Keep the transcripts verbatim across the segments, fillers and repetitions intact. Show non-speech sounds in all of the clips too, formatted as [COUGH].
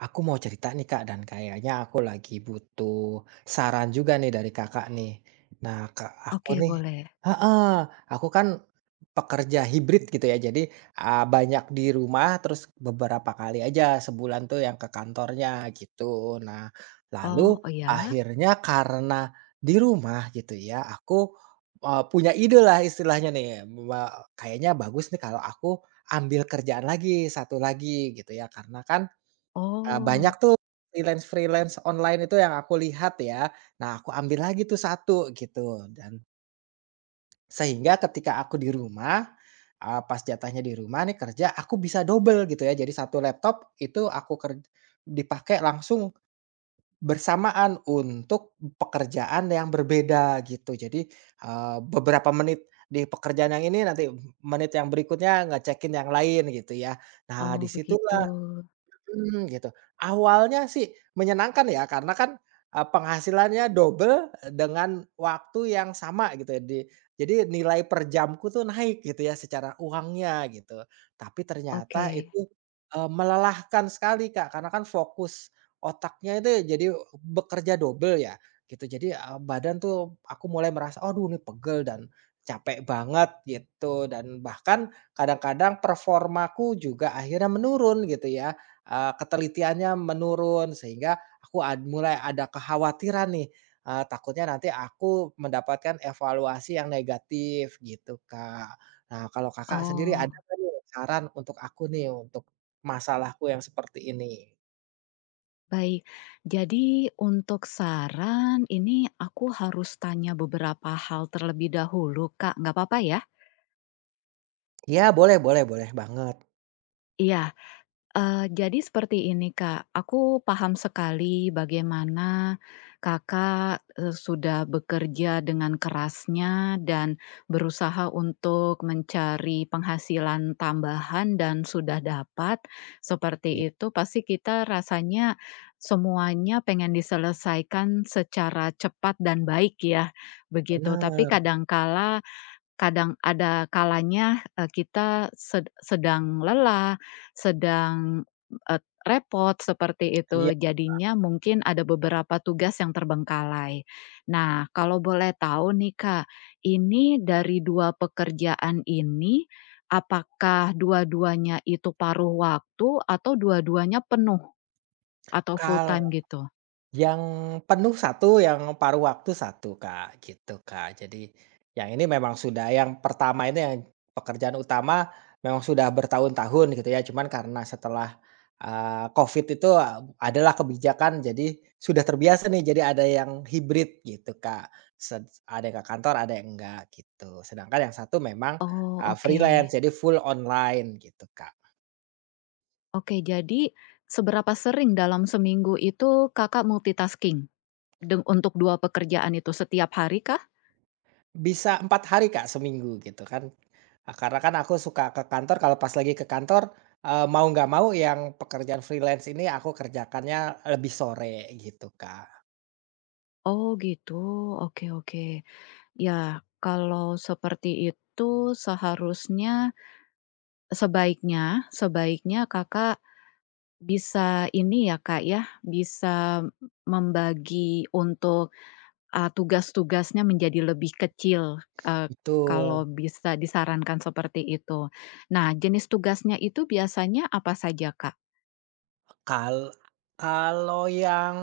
Aku mau cerita nih Kak, dan kayaknya aku lagi butuh saran juga nih dari Kakak nih. Nah, Kak, aku Oke, nih boleh. heeh, aku kan pekerja hibrid gitu ya. Jadi, eee, banyak di rumah, terus beberapa kali aja sebulan tuh yang ke kantornya gitu. Nah, Oh, lalu oh ya? akhirnya karena di rumah gitu ya, aku, eee, punya ide lah istilahnya nih, me kayaknya bagus nih kalau aku ambil kerjaan lagi, satu lagi gitu ya. Karena kan, Eee, banyak Oh tuh freelance-freelance online itu yang aku lihat ya. Nah, aku ambil lagi tuh satu gitu dan sehingga ketika aku di rumah, eee, pas jatahnya di rumah nih kerja, aku bisa double gitu ya. Jadi satu laptop itu aku ker dipakai langsung bersamaan untuk pekerjaan yang berbeda gitu. Jadi, eee, beberapa menit di pekerjaan yang ini, nanti menit yang berikutnya ngecekin yang lain gitu ya. Nah, oh begitu. disitulah Mmm, gitu. Awalnya sih menyenangkan ya, karena kan, eee, penghasilannya double dengan waktu yang sama gitu ya, di jadi nilai per jamku tuh naik gitu ya secara uangnya gitu. Tapi ternyata Oke. itu, eee, melelahkan sekali Kak, karena kan fokus otaknya itu jadi bekerja double ya, gitu. Jadi, eee, badan tuh aku mulai merasa, "Aduh ini pegel dan capek banget," gitu, dan bahkan kadang-kadang performaku juga akhirnya menurun gitu ya. Eee, ketelitiannya menurun sehingga aku ad mulai ada kekhawatiran nih, eee, takutnya nanti aku mendapatkan evaluasi yang negatif gitu, Kak. Nah, kalau Kakak sendiri ada Oh, nggak nih saran untuk aku nih untuk masalahku yang seperti ini? baik. Jadi untuk saran ini aku harus tanya beberapa hal terlebih dahulu, Kak, nggak apa-apa ya? Iya, boleh boleh boleh banget. Iya. Eee, jadi seperti ini, Kak, aku paham sekali bagaimana Kakak, eee, sudah bekerja dengan kerasnya dan berusaha untuk mencari penghasilan tambahan dan sudah dapat, Iya. seperti itu pasti kita rasanya semuanya pengen diselesaikan secara cepat dan baik ya, begitu. Tapi Bener, kadangkala Kadang ada kalanya, eee, kita sed sedang lelah, sedang, eee, repot seperti iya. itu. Jadinya mungkin ada beberapa tugas yang terbengkalai. Nah, kalau boleh tahu nih, Kak, ini dari dua pekerjaan ini, apakah dua-duanya itu paruh waktu atau dua-duanya penuh atau full kal time gitu? Yang penuh satu, yang paruh waktu satu Kak, gitu, Kak. Jadi, yang ini memang sudah yang pertama ini yang pekerjaan utama memang sudah bertahun-tahun gitu ya, cuman karena setelah, eee, Covid itu uh, adalah kebijakan, jadi sudah terbiasa nih, jadi ada yang hibrid gitu, Kak. Sed ada yang ke kantor, ada yang enggak gitu. Sedangkan yang satu memang, Oh, eee, oke. freelance, jadi full online gitu, Kak. Oke, jadi seberapa sering dalam seminggu itu Kakak multitasking? Deng untuk dua pekerjaan itu setiap hari kah? Bisa empat hari, Kak, seminggu gitu kan. Eee, karena kan aku suka ke kantor, kalau pas lagi ke kantor, eee, mau nggak mau yang pekerjaan freelance ini aku kerjakannya lebih sore gitu, Kak. Oh gitu, oke oke. Ya, kalau seperti itu seharusnya sebaiknya sebaiknya Kakak bisa ini ya Kak ya, bisa membagi untuk, eee, tugas-tugasnya menjadi lebih kecil, eee, Betul. kalau bisa disarankan seperti itu. Nah, jenis tugasnya itu biasanya apa saja, Kak? Kal kalau yang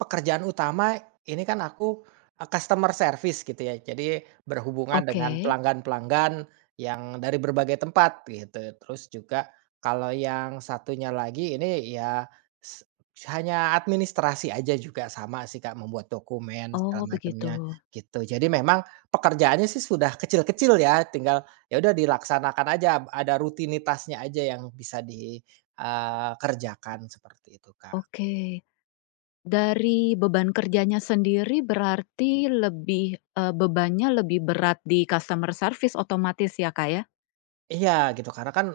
pekerjaan utama, ini kan aku, eee, customer service gitu ya, jadi berhubungan dengan Oke. pelanggan-pelanggan yang dari berbagai tempat gitu. Terus juga kalau yang satunya lagi ini ya s hanya administrasi aja juga sama sih Kak, membuat dokumen segala Oh begitu, macamnya gitu. Jadi memang pekerjaannya sih sudah kecil-kecil ya, tinggal ya udah dilaksanakan aja, ada rutinitasnya aja yang bisa di Eee, kerjakan seperti itu, Kak. oke. Dari beban kerjanya sendiri berarti lebih, eee, bebannya lebih berat di customer service otomatis ya, Kak, ya? Iya gitu karena kan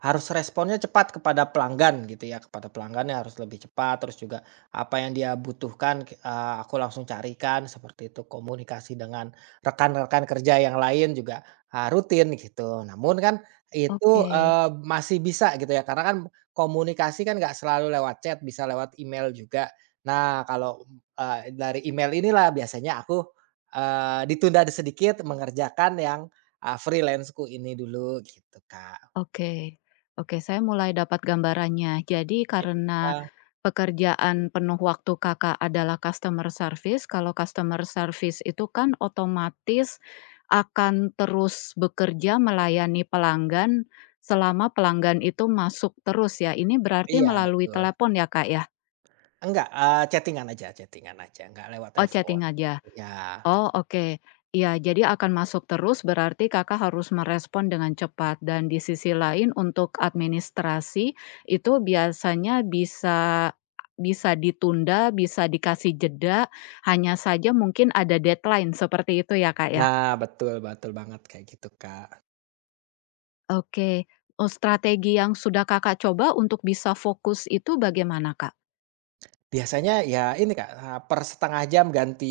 harus responnya cepat kepada pelanggan gitu ya, kepada pelanggannya harus lebih cepat terus juga apa yang dia butuhkan, eee, aku langsung carikan seperti itu, komunikasi dengan rekan-rekan kerja yang lain juga, eee, rutin gitu. Namun kan itu, Oke eee, masih bisa gitu ya karena kan komunikasi kan nggak selalu lewat chat, bisa lewat email juga. Nah kalau, eee, dari email inilah biasanya aku, eee, ditunda sedikit mengerjakan yang Eee, freelance-ku ini dulu gitu, Kak. oke oke, saya mulai dapat gambarannya. Jadi karena Iya, pekerjaan penuh waktu Kakak adalah customer service, kalau customer service itu kan otomatis akan terus bekerja melayani pelanggan selama pelanggan itu masuk terus ya. Ini berarti iya, melalui betul. telepon ya, Kak, ya? Enggak, eee, chatting-an aja chatting-an aja, enggak lewat Oh, telepon. chatting aja? Iya. Oh, oke. Iya, jadi akan masuk terus berarti Kakak harus merespon dengan cepat dan di sisi lain untuk administrasi itu biasanya bisa bisa ditunda, bisa dikasih jeda, hanya saja mungkin ada deadline seperti itu ya, Kak, ya? Nah, betul betul banget kayak gitu, Kak. Oke. Oh, strategi yang sudah Kakak coba untuk bisa fokus itu bagaimana, Kak? Biasanya ya ini Kak, eee, per setengah jam ganti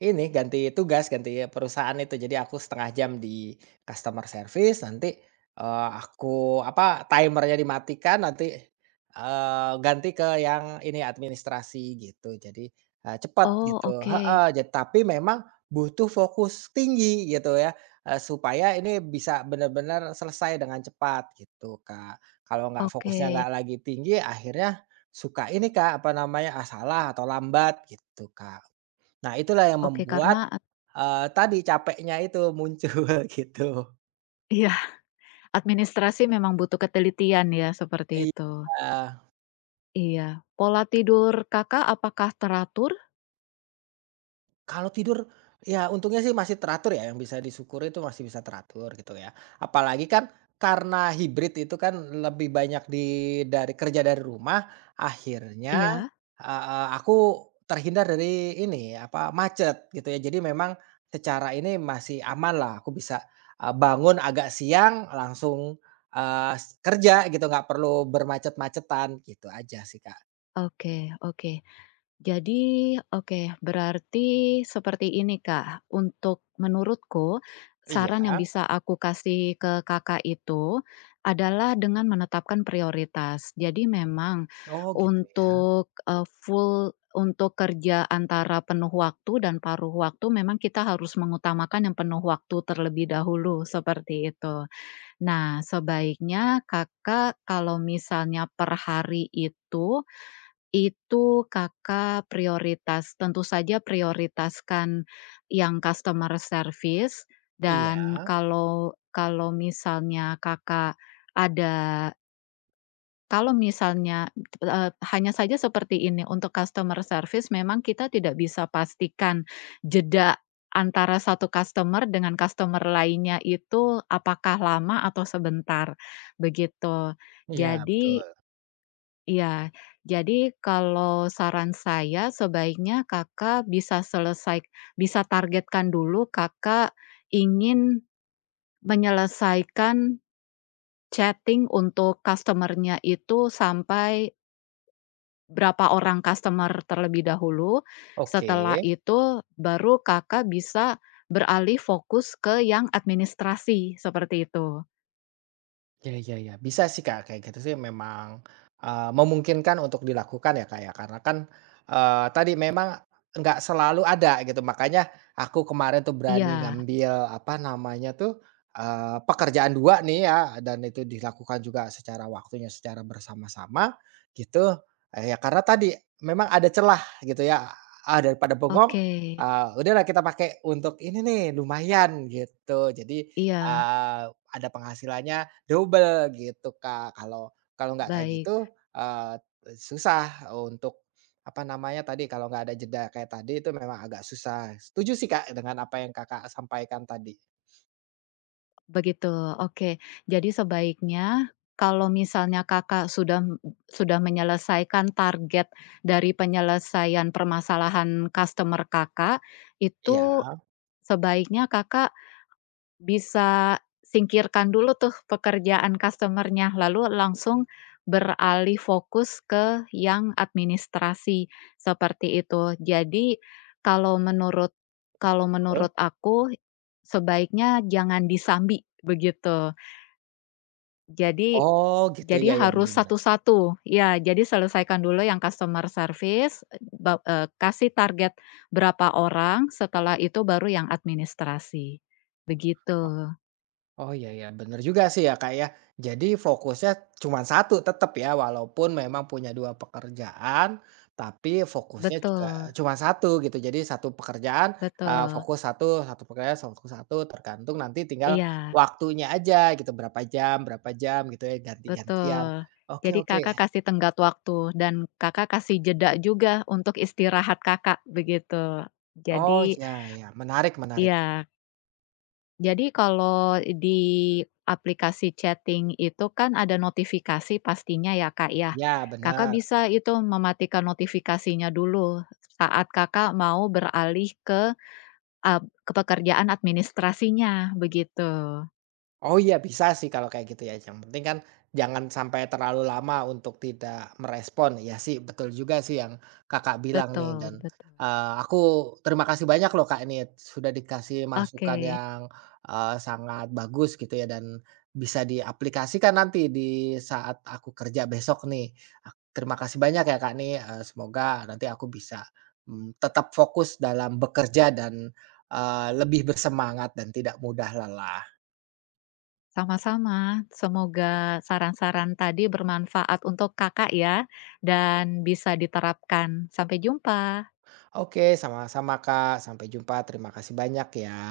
ini, ganti tugas, ganti perusahaan itu. Jadi aku setengah jam di customer service, nanti, eee, aku apa, timernya dimatikan, nanti, eee, ganti ke yang ini, administrasi gitu. Jadi, eee, cepet Oh, gitu oke. heeh, ja tapi memang butuh fokus tinggi gitu ya, eee, supaya ini bisa benar-benar selesai dengan cepat gitu Kak. Kalau nggak fokusnya Oke. nggak lagi tinggi, akhirnya suka ini Kak, apa namanya, ah, salah atau lambat gitu Kak. Nah itulah yang Oke, membuat, karena eee, tadi capeknya itu muncul [LAUGHS] gitu. iya, administrasi memang butuh ketelitian ya, seperti itu. Iya. Iya. Pola tidur Kakak apakah teratur? Kalau tidur, ya untungnya sih masih teratur ya, yang bisa disyukuri itu masih bisa teratur gitu ya. Apalagi kan karena hibrid itu kan lebih banyak di dari kerja dari rumah, akhirnya, Iya. eee, aku terhindar dari ini, apa, macet gitu ya. Jadi memang secara ini masih aman lah. Aku bisa, eee, bangun agak siang langsung, eee, s kerja gitu, nggak perlu bermacet-macetan, gitu aja sih, Kak. Oke oke. Jadi oke, berarti seperti ini, Kak. Untuk menurutku, Iya. saran yang bisa aku kasih ke Kakak itu adalah dengan menetapkan prioritas. Jadi memang Oh gitu ya. untuk, eee, full untuk kerja antara penuh waktu dan paruh waktu memang kita harus mengutamakan yang penuh waktu terlebih dahulu, seperti itu. Nah, sebaiknya Kakak kalau misalnya per hari itu, itu Kakak prioritas tentu saja prioritaskan yang customer service dan Iya. kalau kalau misalnya Kakak ada kalau misalnya, eee, hanya saja seperti ini, untuk customer service memang kita tidak bisa pastikan jeda antara satu customer dengan customer lainnya itu apakah lama atau sebentar, begitu. Iya, Jadi betul. ya jadi kalau saran saya sebaiknya Kakak bisa selesai bisa targetkan dulu Kakak ingin menyelesaikan chatting untuk customernya itu sampai berapa orang customer terlebih dahulu, Oke. setelah itu baru Kakak bisa beralih fokus ke yang administrasi, seperti itu. Ya ya ya, bisa sih Kak, kayak gitu sih memang, eee, memungkinkan untuk dilakukan ya Kak ya, karena kan, eee, tadi memang nggak selalu ada gitu, makanya aku kemarin tuh berani Iya, ngambil, apa namanya tuh, eee, pekerjaan dua nih ya, dan itu dilakukan juga secara waktunya secara bersama-sama gitu, eee, ya karena tadi memang ada celah gitu ya, ah, daripada bengong, oke. eee, udahlah kita pakai untuk ini nih, lumayan gitu. Jadi, Iya, eee, ada penghasilannya double gitu, Kak. Kalau kalau nggak kayak baik, gitu, eee, susah untuk, apa namanya tadi, kalau nggak ada jeda kayak tadi itu memang agak susah. Setuju sih, Kak, dengan apa yang Kakak sampaikan tadi. begitu, oke. Jadi sebaiknya kalau misalnya Kakak sudah sudah menyelesaikan target dari penyelesaian permasalahan customer Kakak, Iya. itu sebaiknya Kakak bisa singkirkan dulu tuh pekerjaan customer-nya, lalu langsung beralih fokus ke yang administrasi, seperti itu. Jadi, kalau menurut kalau menurut aku, sebaiknya jangan disambi, begitu. Jadi Oh gitu, jadi ya ya harus benar-benar. satu-satu. Ya, jadi selesaikan dulu yang customer service, ba eee, kasih target berapa orang, setelah itu baru yang administrasi, begitu. Oh, iya iya, bener juga sih ya, Kak, ya. Jadi fokusnya cuma satu tetap ya, walaupun memang punya dua pekerjaan, tapi fokusnya juga Betul. cuma satu gitu. Jadi satu pekerjaan, eee, Betul, fokus satu, satu pekerjaan fokus satu. Tergantung nanti tinggal iya, waktunya aja gitu, berapa jam berapa jam gitu ya, ganti-gantian. betul. Oke Jadi oke. Kakak kasih tenggat waktu dan Kakak kasih jeda juga untuk istirahat Kakak, begitu. Oh, Jadi iya iya, menarik menarik. iya, jadi kalau di aplikasi chatting itu kan ada notifikasi pastinya ya, Kak, ya. Ya, Kakak benar. bisa itu mematikan notifikasinya dulu saat Kakak mau beralih ke, eee, ke pekerjaan administrasinya, begitu. Oh iya bisa sih kalau kayak gitu ya, yang penting kan jangan sampai terlalu lama untuk tidak merespon. Ya sih betul juga sih yang Kakak bilang nih Betul dan, betul. eee, aku terima kasih banyak loh Kak ini sudah dikasih Oke. masukan yang, eee, sangat bagus gitu ya dan bisa diaplikasikan nanti di saat aku kerja besok nih. Ak terima kasih banyak ya Kak nih, eee, semoga nanti aku bisa, mmm, tetap fokus dalam bekerja dan, eee, lebih bersemangat dan tidak mudah lelah. Sama-sama, semoga saran-saran tadi bermanfaat untuk Kakak ya, dan bisa diterapkan. Sampai jumpa. Oke, sama-sama Kak. Sampai jumpa. Terima kasih banyak ya.